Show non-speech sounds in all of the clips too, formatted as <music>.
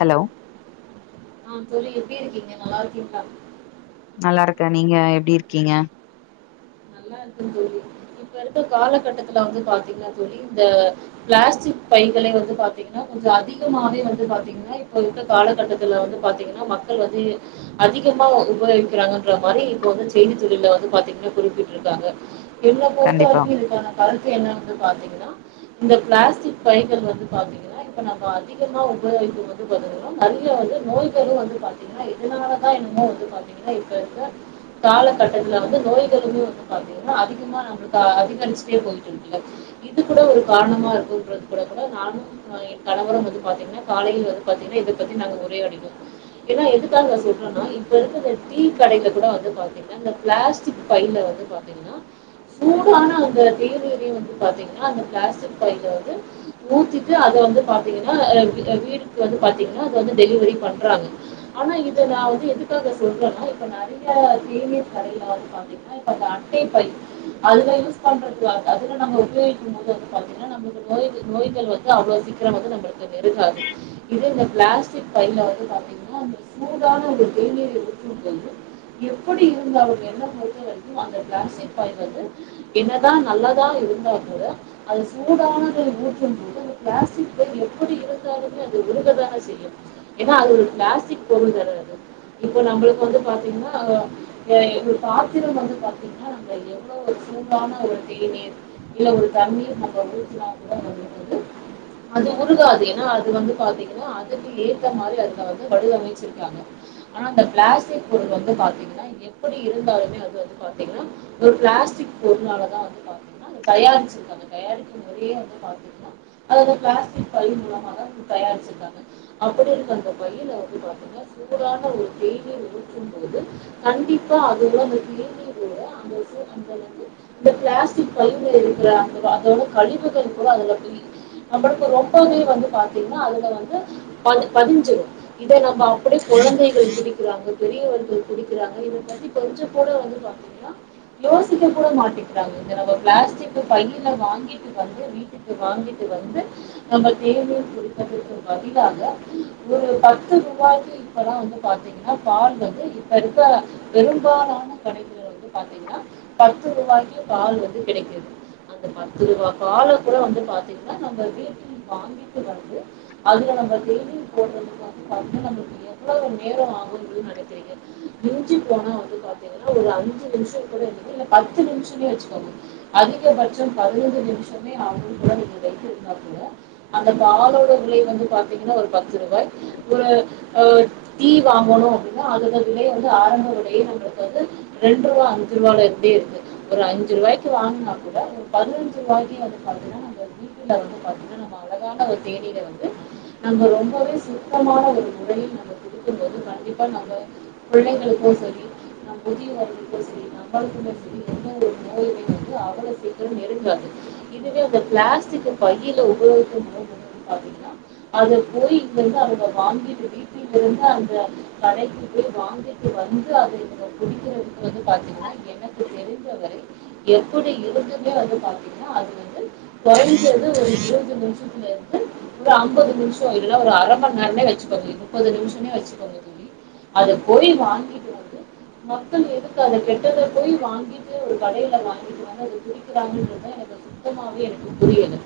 hello ஆஹ் தோழி எப்டி இருக்கீங்க நல்லாருக்கிங்லா நல்லாருக்கே நீங்க எப்டி இருக்கீங்க நல்லாருக்கே தோழி இப்ப இருக்க காலகட்டத்துல வந்து பாத்தீங்க தோழி இந்த பிளாஸ்டிக் பைகளே வந்து பாத்தீங்கனா கொஞ்ஜோ அதிகமாவே வந்து பாத்தீங்கனா இப்போ இருக்க காலகட்டத்துல வந்து பாத்தீங்கனா மக்கள் வந்து அதிகமா உபயோகின்றாங்க மாரி இப்போ வந்து செய்தி துறைல வந்து பாத்தீங்கனா குறிப்பி ட்ருக்காங்க என்ன பொறுத்த கண்டிப்பா வரைக்கு இதுதா கருத்து என்னனு வந்து பாத்தீங்னா இந்த பிளாஸ்டிக் பைகள் வந்து பாத்தீங்கனா இப்ப நம்ப அதிகமா உபயோகிக்கறது வந்து பாத்தீங்கினா நறைய வந்து நோய்களு வந்து பாத்தீங்கினா இதனாலதா என்னமோ வந்து பாத்தீங்கினா இப்பருக்க காலகட்டதுல வந்து நோய்களுமே வந் பாத்தீங்னா அதிகமா நம்ளுக்கு அதிக <unintelligible> பொயிட்டுருக்குல இதுக்குதா ஒரு கார்ணமாருக்குன்றுகிறதுல நானு என் கணவரும் வந்து பாத்தீங்னா காலையில வந்து பாத்தீங்னா இத பத்தி நாங்க உரையாடினோ எனா எதுக்காக வந்து <unintelligible> இப்போ இருக்க ஒரு டீ கடையில குட வந்து பாத்தீங்னா இந்த பிளாஸ்டிக் பைல வந்து பார் சூடானா <unintelligible> வந்து பாத்தீங்கனா அந்த பிளாஸ்டிக் பைல வந்து ஊத்திட்டு அத வந்து பாத்தீங்ன்னா வீ வீடுகுள்ள வந்து பாத்தீங்கனா அந்த வந்து டெலிவெரி பண்றாங்க ஆனா இத வா நா எதுக்காக சொல்றே நா இப்ப நெறையா தேீர் கடைலலா பாத்தீங்ன்னா பை அதுல யூஸ் பண்றதுல அதுல நம்ப உபயோகிக்கும் போது வந்து பாத்திங்கனா நம்ளுக்கு எதாது நோய் நோய்கள் வந்து அவ்ளோ சீக்கிரோ வந்து நம்ளுக்கு நெருங்காது இது இந்த பிளாஸ்டிக் பைல வந்து பாத்தீங்ன்னா ஒங்ளுக்கு சூடான ஒரு தேநீர் எப்டி இருந்தது எப்டி இருந்தால் என்ன பொருத்த வரைக்கும் பிளாஸ்டிக் பை வந்து என்னதா நல்லதா இருந்தா கூட அது சூடானதை ஊற்றும் போது பிளாஸ்டிக் எப்டி இருந்தாலுமே அது உருகதானே செய்யு ஏன்னா அது ஒரு பிளாஸ்டிக் பொருள்தானே அது இப்ப நம்ளுக்கு வந்து பாத்தீங்ன்னா ஒரு பாத்திரம் வந்து எவ்ளோ சூவான ஒரு தேநீர் இல்ல ஒரு தண்ணீர் நம்ச வீட்ல அது உருகாது ஏன்னா அது வந்து பாத்தீங்கன்னா அதுக்கு ஏற்ற மாரி அதுல வந்து வடிமைச்சிருக்காங்க ஆனா அந்த பிளாஸ்டிக் பொருள் வந்து பாத்தீங்ன்னா எப்டி இருந்தாலுமே அது வந்து பாத்திங்ன்னா ஒரு பிளாஸ்டிக் பொருளாலதா வந்து பாத்தீங்ன்னா தயாளிச்சிருக்காங்க தயாரிக்கு முறையே வந்து பாத்தீங்ன்னா அது அந்த பிளாஸ்டிக் பை மூலமா தா தயாருச்சிருக்காங்க அப்டி இருக்க அந்த பையில வந்து பாத்தீங்கன்னா சூடான ஒரு தேயிலை ஊத்தும்போது கண்டிப்பா அதோட அந்த தேநீர் இந்த பிளாஸ்டிக் பைல இருக்கற அந்த அதோட கழிவுகள் கூட அதுல போய் நம்ளுக்கு ரொம்பவே வந்து பாத்தீங்கன்னா அதுல வந்து ப பதிஞ்சு இத நம்ப அப்டியே குழந்தைகள் குடிக்கிறாங்க பெரியவர்கள் குடிக்கிறாங்க இத பத்தி கொஞ்ஜ கூட வந்து பாத்தீ யோசிக்கட மாட்டிகிறாங்க இங்க நம்ப பிளாஸ்டிக்கு பையில வாங்கிட்டு வந்து வீட்டுக்கு வாங்கிட்டு வந்து நம்ப தேநீர் குடிப்பதுக்கு பதிலாக ஒரு பத்து ரூபாய்க்கு இப்பெல்லா வந்து பாத்தீங்ன்னா பால் வந்து இப்ப இருக்க பெரும்பாலான கடைங்கல வந்து பாத்தீங்ன்னா பத்து ரூபாய்க்கு பால் வந்து கிடைக்குறது அந்த பத் அஞ்சுருவா பால குட வந்து பாத்தீங் நம்ப வீட்ல வாங்கிட்டு வந்து அதுல நம்ப டெய்லி போட்றது நம்பளுக்கு எவ்ளோ ஒரு நேரோ ஆகுனு நெனைக்கிறீங்க மிஞ்சி போனா வந்து பாத்தீங்ன்னா ஒரு அஞ்சு நிமிஷோ <unintelligible> இல்ல பத்து நிமிஷோனே வச்சுக்கோங்க அதிக பட்சம் பதினஞ்சு நிமிஷமே <unintelligible> அந்த பாலோட விலை வந்து பாத்திங்கனா ஒரு பத்து ரூபா ஒரு ஒரு டீ வாங்கனு அப்டினா அதோட விலைய வந்து ஆரம்ப விலையே ரெண்ரூவா இது வேண்டா இப்டியே இருக்கு இதுவே அந்த பிளாஸ்டிக் பையில உபயோகிக்கும் போது வந்து பாத்தீங்கன்னா அத போயி இங்க இருந்து அங்க வாங்கி வீட்டில் இருந்து அந்த கடைக்கு போய் வாங்கிட்டு வந்து அத இவங்க குடிக்கறதுக்கு வந்து பாத்தீங்கன்னா எனக்கு தெரி்ஞ்சவரை எப்டி இருந்துமே வந்து பாத்தீங்கன்னா அது வந்து கொறஞ்சது ஒரு இருவத்தஞ்சு நிமிஷத்துல இருந்து ஒரு ஐம்பது நிமிஷோ இல்ல ஒரு அர மண் நேரமே வச்சுக்கோங்க முப்பது நிமிஷமே வச்சுக்கோங்க தோழி அத போய் வாங்கிட்டு வந்து மக்கள் எதுக்கு அத கிட்ட போய் வாங்கிட்டு ஒரு கடையில வாங்கிட்டு வர்றாங்க அத குடிக்கிறாங்கனு கேட்டே எனக்கு அது சுத்தமாவே எனக்கு புரியல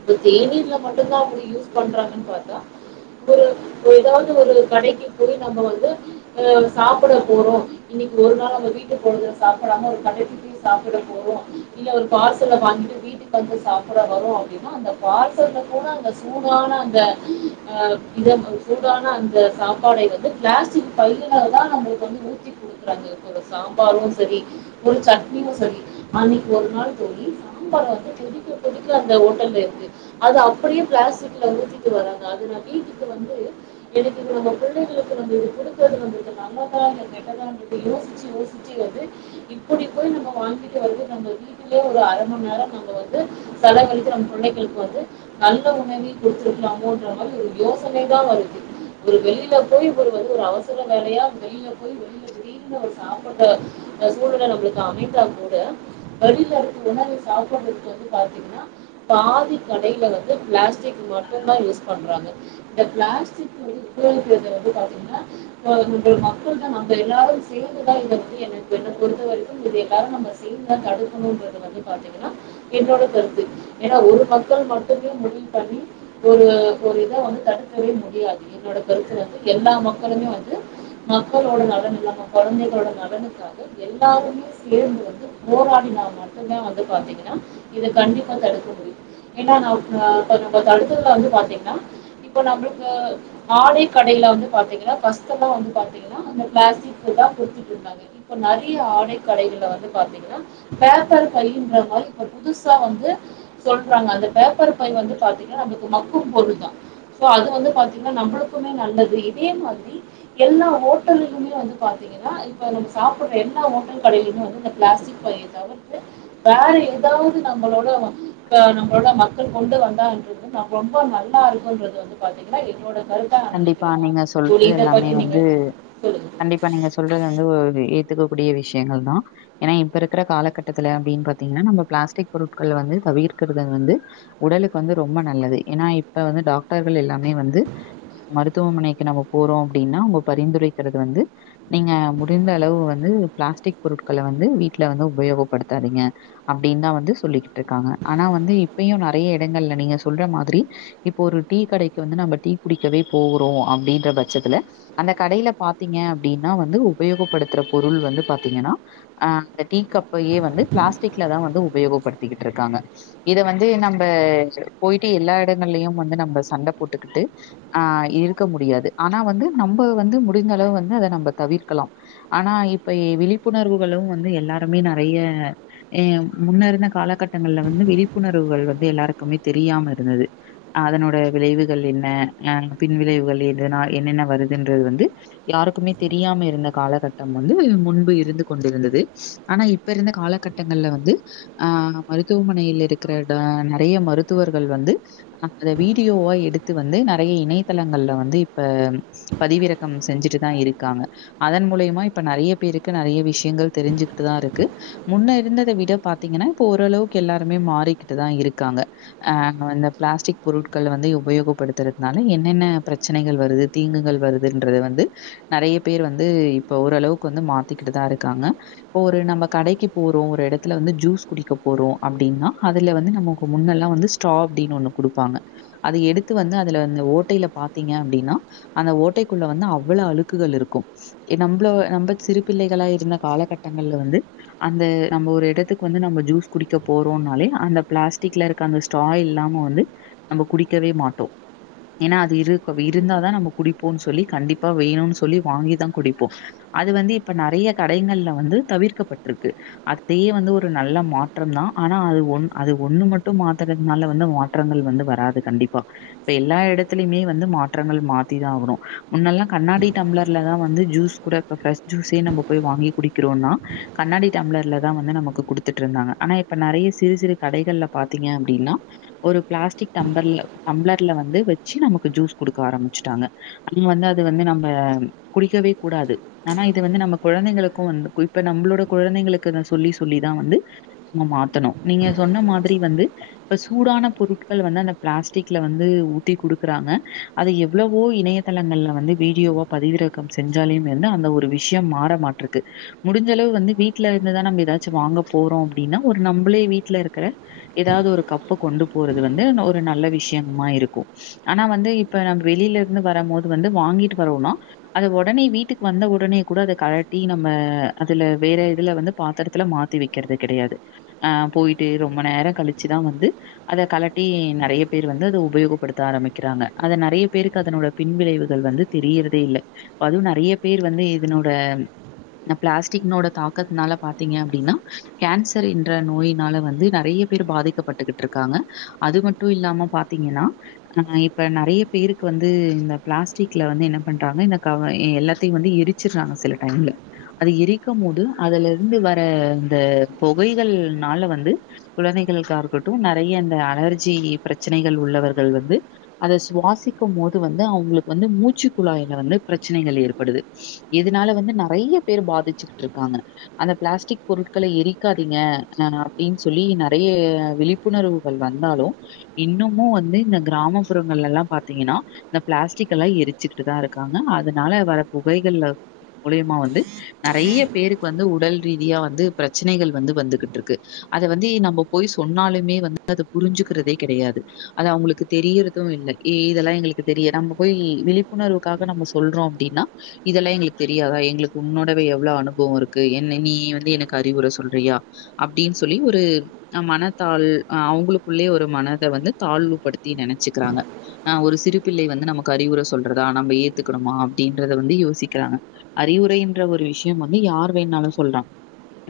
இப்ப தேநீர்ல மட்டுதா அவங்க யூஸ் பண்றாங்கன்னு பாத்தா ஒரு எதாவது ஒரு கடைக்கு போய் நம்ப வந்து சாப்பட போறோ இன்னிக்கு ஒரு நாள் வீட் சாப்டாம ஒரு கடைக்கு போய் சாப்பட போறோ இல்ல ஒரு பார்சல வாங்கிட்டு வீட்டுக்கு வந்து சாப்பட வரோ அப்டின்னா அந்த பார்சல்ல கூட அந்த சூடான அந்த சூடான அந்த சாப்பாடை வந்து பிளாஸ்டிக் பைலனால தா நம்ளுக்கு வந்து ஊத்திகுடுக்குறாங்க சாம்பாரு சரி ஒரு சட்னியு சரி அன்னிக்கு ஒரு நாள் தோழி சாம்பாரு கொதிக்க கொதிக்க அந்த ஹோட்டல்ல இருக்கு அது அப்டியே பிளாஸ்டிக்ல ஊத்தி தராங்க அது நா வீட்டுக்கு வந்து எனக்கு இத நம்ப கொழந்தைகளுக்கு வந்து இது குடுக்கறது வந்து நல்லா இல்ல கெட்டதானு யோசிச்சி யோசிச்சி வந்து இப்டி போய் நம்ப வாங்கிட்டு வந்து நம்ப வீட்டுலே ஒரு அர மணி நேரோ நம்ப வந்து செலவழித்து நம்ப புள்ளைகளுக்கு வந்து நல்ல உணவி குடுத்துருக்கலாமோன்ற மாரி ஒரு யோசனைதா வருது ஒரு வெளியில போய் ஒரு ஒரு அவசர வேலையா வெளியில போய் வெயிலு வெயிலுனு சாப்புட்டே <unintelligible> நம்ளுக்குலா வீட்ல இருக்கும் போது வெளில இருந்து உணவை சாப்பட்றதுக்கு வந்து பாத்தீங்கன்னா பாதி கடையில வந்து பிளாஸ்டிக் மட்டும்தா யூஸ் பண்றாங்க இந்த பிளாஸ்டிக்கு உடலுகுள்ள எப்டி வந்து கலக்கும்னா மக்கள் தா நம்ப எல்லாரு சேந்து பொறுத்த வரைக்கு <unintelligible> பாத்தீங்கனா என்னோட கருத்து ஏனா ஒரு பக்க மட்டு <unintelligible> முடிவு பண்ணி ஒரு ஒரு இத வந்து தடுக்கவே முடியாது என்னோட க்க எல்லா மக்களுமே வந்து மக்களோட நலனிலமா கொழந்தைகளோட நலனுக்காக எல்லாருமே சேந்து வந்து போராடி ந <unintelligible> வந்து பாத்தீங்கன்னா இது கண்டிப்பா தடுக்க முடியு ஏனா நா அ <unintelligible> அடுத்ததுல வந்து பாத்தீங்கனா இப்ப நம்பளுக்கு ஆடை கடையில வந்து பாத்தீங்கனா கஷ்டமா வந்து பாத்தீங்கனா பிளாஸ்டிக் தா குடுத்துட்டு இருந்தாங்க இப்ப நெறைய ஆடை கடைகள வந்து பாத்தீங்கன்னா பேப்பர் பைன்ற மாரி புதுசா வந்து சொல்றாங்க அந்த பேப்பர் பை வந்து பாத்திங்கனா நம்பளுக்கு மக்கும் பொருள் தா சோ அது வந்து பாத்திங்கனா நம்புளுக்குமே நல்லது இதே மாரி எல்லா ஓட்டலுமே வந்து பாத்தீங்கன்னா இப்ப நம்ம சாப்பிட்ற எல்லா ஓட்டல் கடையிலுமே வந்து பிளாஸ்டிக் பையை தவிர்த்து வேற ஏதாவது நம்மளோட நம்மளோட மக்கள் கொண்டு வந்தான்றது ரொம்ப நல்லா இருக்குன்றது வந்து பாத்தீங்கனா என்னோட கருத்தா கண்டிப்பா நெனைக்கிறே நானு நீங்க தோழி சொல்றது இத எல்லாமே பத்தி நீங்க வந்து சொல்லுங்க கண்டிப்பா நீங்க சொல்றது வந்து ஒரு ஏத்துக்க கூடிய விஷயங்கள் தா ஏனா இப்ப இருக்கிற காலகட்டத்துல அப்படின் பாத்தீங்கனா நம்ம பிளாஸ்டிக் பொருட்கள் வந்து தவிர்க்கறது வந்து உடலுக்கு வந்து ரொம்ப நல்லது ஏனா இப்ப வந்து டாக்டர்கள் எல்லாமே வந்து மருத்துவமனைக்கு நம்ம போறோ அப்படின்னா நம்ப பரிந்துரைக்கிறது வந்து நீங்க முடிந்த அளவு வந்து பிளாஸ்டிக் பொருட்கள வந்து வீட்டுல வந்து உபயோகப் படுத்தாதீங்க அப்படின் தா வந்து சொல்லிக்கிட்டு இருக்காங்க ஆனா வந்து இப்பயு நொறைய இடங்கள்ல நீங்க சொல்ற மாரி இப்ப ஒரு டீ கடைக்கு வந்து நம்ம டீ குடிக்கவே போறோ அப்படின்ற பட்சத்துல அந்த கடையில பாத்தீங்க அப்படின்னா வந்து உபயோகப்படுத்துற பொருள் வந்து பாத்தீங்கன்னா அ அந்த டீ கப்பையே வந்து பிளாஸ்டிக்ல தா வந்து உபயோகப் படுத்திக்கிட்டு இருக்காங்க இத வந்து நம்ப போயிட்டு எல்லா இடங்கள்லயு வந்து நம்ப சண்ட போட்டுக்கிட்டு ஆ இருக்க முடியாது ஆனா வந்து நம்ம வந்து முடிந்த அளவு வந்து அத நம்ம தவிர்க்கலா ஆனா இப்ப விழிப்புணர்வுகளு வந்து எல்லாருமே நெறைய அ முன்ன இருந்த காலகட்டங்கள்ல வந்து விழிப்புணர்வுகள் வந்து எல்லாருக்குமே தெரியாம இருந்தது அதனோட விளைவுகள் என்ன அ பின் விளைவுகள் எதுனா என்னென்ன வருதுன்றது வந்து யாருக்குமே தெரியாம இருந்த காலகட்டம் வந்து முன்பு இருந்து கொண்டிருந்தது ஆனா இப்ப இருந்த காலகட்டங்கள்ல வந்து ஆ மருத்துவமனையில் இருக்கிற நெறைய மருத்துவர்கள் வந்து அ அத வீடியோவா எடுத்து வந்து நெறைய இணையதளங்கள்ல வந்து இப்ப பதிவிறக்கம் செஞ்சுட்டு தா இருக்காங்க அதன் மூலியமா இப்ப நெறைய பேருக்கு நெறைய விஷயங்கள் தெரிஞ்சுகிட்டு தா இருக்கு முன்ன இருந்தத விட பாத்தீங்கனா இப்ப ஓரளவுக்கு எல்லாருமே மாறிக்கிட்டு தா இருக்காங்க ஆ பிளாஸ்டிக் பொருட்கள் வந்து உபயோகப்படுத்துறது னால என்னென்ன பிரச்சனைகள் வருது தீங்குகள் வருதுன்றத வந்து நெறைய பேர் வந்து இப்ப ஓரளவுக்கு வந்து மாத்திக்கிட்டுதா இருக்காங்க இப்ப ஒரு நம்ம கடைக்கு போறோ ஒரு இடத்துல வந்து ஜூஸ் குடிக்க போறோ அப்படின்னா அதுல வந்து நம முன்னெல்லா வந்து ஸ்ட்ரா அப்புடினு ஒண்ணு குடுப்பாங்க அது எடுத்து வந்து அதுல அந்த ஓட்டையில பாத்தீங்க அப்படின்னா அந்த ஓட்டைக்குள்ள வந்து அவ்ளோ அழுக்குகள் இருக்கும் நம்பள நம்ம சிறு பிள்ளைகளா இருந்த காலகட்டங்கள்ல வந்து அந்த நம்ம ஒரு இடத்துக்கு வந்து நம்ம ஜூஸ் குடிக்க போறோனாலே அந்த பிளாஸ்டிக்ல இருக்க அந்த ஸ்ட்ரா இல்லாம வந்து நம்ம குடிக்கவே மாட்டோ ஏனா அது இரு இருந்தாதா நம்ம குடிப்போன்னு சொல்லி கண்டிப்பா வேணுன்னு சொல்லி வாங்கிதா குடிப்போ அது வந்து இப்ப நேறைய கடைகள்ல வந்து தவிர்க்கப்பட்டிருக்கு அதயே வந்து ஒரு நல்ல மாற்றம் தா ஆனா அது ஒன் அது ஒண்ணு மட்டும் மாத்தறதுனால வந்து மாற்றங்கள் வந்து வராது கண்டிப்பா இப்ப எல்லா எடத்துலயுமே வந்து மாற்றங்கள் மாத்திதா ஆகணு முன்னெல்லா கண்ணாடி டம்ளர்லதா வந்து ஜூஸ் கூட ஃபிரஷ் ஜூஸே நம்ப போய் வாங்கி குடிக்கிறோனா கண்ணாடி டம்ளர்லதா வந்து நமக்கு குடுத்துட்டு இருந்தாங்க ஆனா இப்ப நெறைய சிறு சிறு கடைகள்ல பாத்தீங்க அப்படின்னா ஒரு பிளாஸ்டிக் டம்பர்ல டம்ளர் ட்ல வந்து வச்சு நமக்கு ஜீஸ் குடுக்க ஆரம்பிச்டாங்க வந்து அது வந்து நம்ப குடிக்கவே கூடாது ஆனா இது வந்து நம்ம கொழந்தைங்ளுக்கூ வந்து குறிப்பா நம்ளோட குழந்தைங்ளுக்கு நா சொல்லி சொல்லிதா வந்து மாத்தணு நீங்க சொன்ன மாதிரி வந்து இப்ப சூடான பொருட்கள் வந்து அந்த ப்ளாஸ்டிக்ல வந்து து ஊத்தி குடுக்குறாங்க அத எவ்ளவோ இணையதளங்கள்ல வந்து வீடியோவா பதிவிறக்கம் செஞ்சாலு வந்து அந்த ஒரு விஷ்யம் மாற மாட்ருக்கு முடிஞ்சளவு வந்து வீட்ல இருந்துதா நம்ப ஏதாச்சு வாங்க போறோ அப்டின்னா ஒரு நம்ளே வீட்ல இருக்ற ஏதாவ்து ஒரு கப்பு கொண்டு போறது வந்து ஒரு நல்ல விஷ்யம் மா இருக்கூ ஆனா வந்து இப்ப நம்ம வெளில இருந்து வரபோது வந்து வாங்கிட்டு வரோனா அத ஒடனே வீட்டுக் வந்த ஒடனே கூட அத கழட்டி நம்ம அதுல வேற இதுல வந்து பாத்ரத்துல மாத்தி வைக்றது கெடையாது ஆ பொய்ட்டு ரொம்ப நேரோ கழிச்சுதா வந்து அத கலட்டி நறைய பேர் வந்து உபயோபடுத்த ஆரமிக்ராங்க நறைய பேருக்கு அதனோட பின்விளைவுகள் வந்து தெரியறதே இல்ல அதுவு நறைய பேர் வந்து இதனோட பிளாஸ்டிக்னோட தாக்கத்னால பாத்தீங்க அப்டினா கேன்சர்ன்ற நோயினால வந்து நறைய பேர் பாதிக்கப்பட்டுட்டு இருக்காங்க அது மட்டு இல்லாம பாத்திங்கன்னா அ இப்ப நறைய பேருக்கு வந்து இந்த பிளாஸ்டிக்ல வந்து என்ன பண்றாங்க இந்த கவ எல்லாத்தையு வந்து எரிச்சிட்றாங்க சில டைம்ல அது எரிக்கு போது அதுலருந்து வர இந்த புகைகள்னால வந்து குழந்தைளுக்காக இருக்கட்டு நறைய இந்த அலர்ஜி பிரச் பிரச்சனைகள் உள்ளவர்கள் வந்து அத சுவாசிக்கும் போது வந்து அவுங்ளுக்கு வந்து மூச்சு குழாய்ல வந்து பிரச்சனைகள் ஏற்படுது இதுனால வந்து நறைய பேர் பாதிச்சுகிட்டு இருக்காங்க அந்த பிளாஸ்டிக் பொருட்கள எரிக்காதீங்க அ அப்டின் சொல்லி நெறைய விழிப்புணர்வுகள் வந்தாலு இன்னுமு வந்து இந்த கிராமப்புறங்கள்லல்லா பாாத்திங்கன்னா இந்த பிளாஸ்டிகல்லா எரிச்சுக்கிட்டு தா இருக்காங்க அதனால வர புகைகள்ல மூலியமா வந்து நறைய பேருக்கு வந்து உடல் ரீதியா வந்து பிரச்சனைகள் வந்து வந்துகிட்ருக்கு அத வந்து நம்ம போய் சொன்னாலுமே வந்து அத புரிஞ்சுக்றதே கெடையாது அது அவுங்ளுக்கு தெரியறதூ இல்ல இதெல்லா எங்ளுக்கு தெரிய நம்ம போய் விழிப்புணர்வுக்காக நம்ம சொல்றோ அப்டின்னா இதெல்லா எங்ளுக்கு தெரியாதா எங்ளுக்கு உன்னோடவே எவ்ளோ அனுபவோ இருக்கு என் நீ வந்து எனக்கு அறிவுர சொல்றியா அப்டின் சொல்லி ஒரு மனத்தால் அ அவுங்ளுக்குள்ளே ஒரு மன த வந்து தாழ்வுபடுத்தி நெனைச்சுக்றாங்க ஆ ஒரு சிறு பிள்ளை வந்து நமக்கு அறிவுர சொல்றதா நம்ம ஏத்துக்கணுமா அப்டின்றத வந்து யோசிக்றாங்க அறிவுரைன்ற ஒரு விஷ்யோ வந்து யார் வேண்ணாலு சொல்றாங்க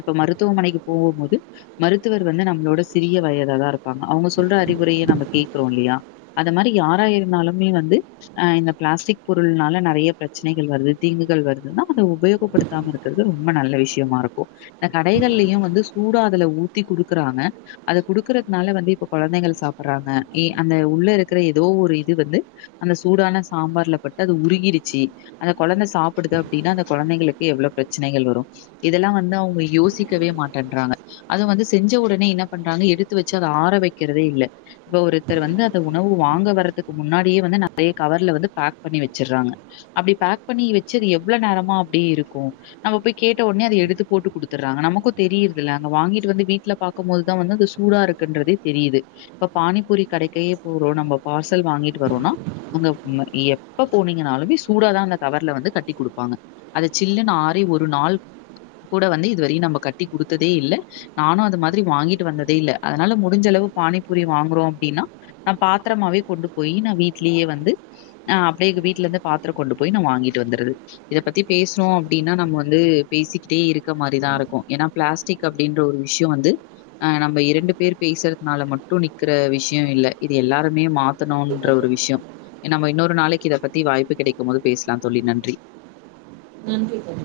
இப்ப மருத்துவமனைக்கு போபோது மருத்துவர் வந்து நம்ளோட சிறிய வயத தா இருப்பாங்க அவுங்க சொல்ற அறிவுரைய நம்ம கேக்றோ இல்லையா அந்த மாரி யாரா இருந்தாலுமே வந்து அ இந்த பிளாஸ்டிக் பொருள்னால நறைய பிரச்சனைகள் வருது தீங்குகள் வருதுன அத உபயோகப்படுத்தாம இருக்றது ரொம்ப நல்ல விஷ்யமா இருக்கூ இந்த கடைகள்ளையு வந்து சூடாஅதுல ஊத்தி குடுக்றாங்க அத குடுக்கறதுனால வந்து இப்ப கொழந்தைகள் சாப்பறாங்க ஏ அந்த உள்ள இருக்ற ஏதோ ஒரு இது வந்து அந்த சூடான சாம்பார்ல பட்டு அது உருகிடுச்சு அந்த கொழந்த சாப்புடுது அப்டின்னா அந்த கொழந்தைங்ளுக்கு எவ்வளோ பிரச்சனைகள் வரு இதெல்லா வந்து அவுங்க யோசிக்கவே மாட்டேன்றாங்க அத வந்து செஞ்ச ஒடனே என்ன பண்றாங்க எடுத்து வச்சு அத ஆர வைக்றதே இல்ல இப்ப ஒருத்தர் வந்து அந்த உணவு வாங்க வர்றதுக்கு முன்னாடியே வந்து நெறைய கவர்ல வந்து பேக் பண்ணி வச்சறாங்க அப்டி பேக் பண்ணி வச்சு அது எவ்வளோ நேரமா அப்டியே இருக்கூ நம்ம போய் கேட்ட ஒட்னே அத எடுத்து போட்டு குடுத்துட்றாங்க நமக்கூ தெரியுறதில்ல அங்க வாங்கிட்டு வந்து வீட்ல பாக்க‌ போதுதா வந்து அது சூடா இருக்குன்றதே தெரியுது இப்ப பானிப்பூரி கடைக்கே போறோ நம்ம பார்சல் வாங்கிட்டு வரோனா அங்க எப்ப போனீங்கன்னாலுமே சூடாதா அந்த கவர்ல வந்து கட்டி குடுப்பாங்க அத சில்லுனு ஆறி ஒரு நாள் கூட வந்து இதுவரையு நம்ம கட்டி குடுத்ததே இல்ல நானு அது மாதிரி வாங்கிட்டு வந்ததே இல்ல அதனால முடிஞ்சளவு பானி பூரி வாங்குறோ அப்டின்னா நா பாத்ரமாவே கொண்டு போய் நா வீட்லயே வந்து அ அப்டியே வீட்டுல இருந்து பாத்திரோ கொண்டு போய் நா வாங்கிட்டு வந்துருது இத பத்தி பேசுறோ அப்டின்னா நம்ம வந்து பேசிக்கிட்டே இருக்க மாதிரிதா ம், இருக்கு ஏன்னா பிளாஸ்டிக் அப்டின்ற ஒரு விஷ்யோ வந்து அ நம்ம ரெண்டு பேர் பேஸ்றதுனால மட்டு மட்டு நிக்ற விஷ்யோ இல்ல இது எல்லாருமே மாத் த்தணூன்ற கண்டிப்பா ஒரு சொல்லுங்க விஷ்யோ நம்ம இன்னொரு நாளைக்கு இத பத்தி வாய்ப்பு கெடைக்கும் போது பேஸ்லா தோழி நன்றி ம்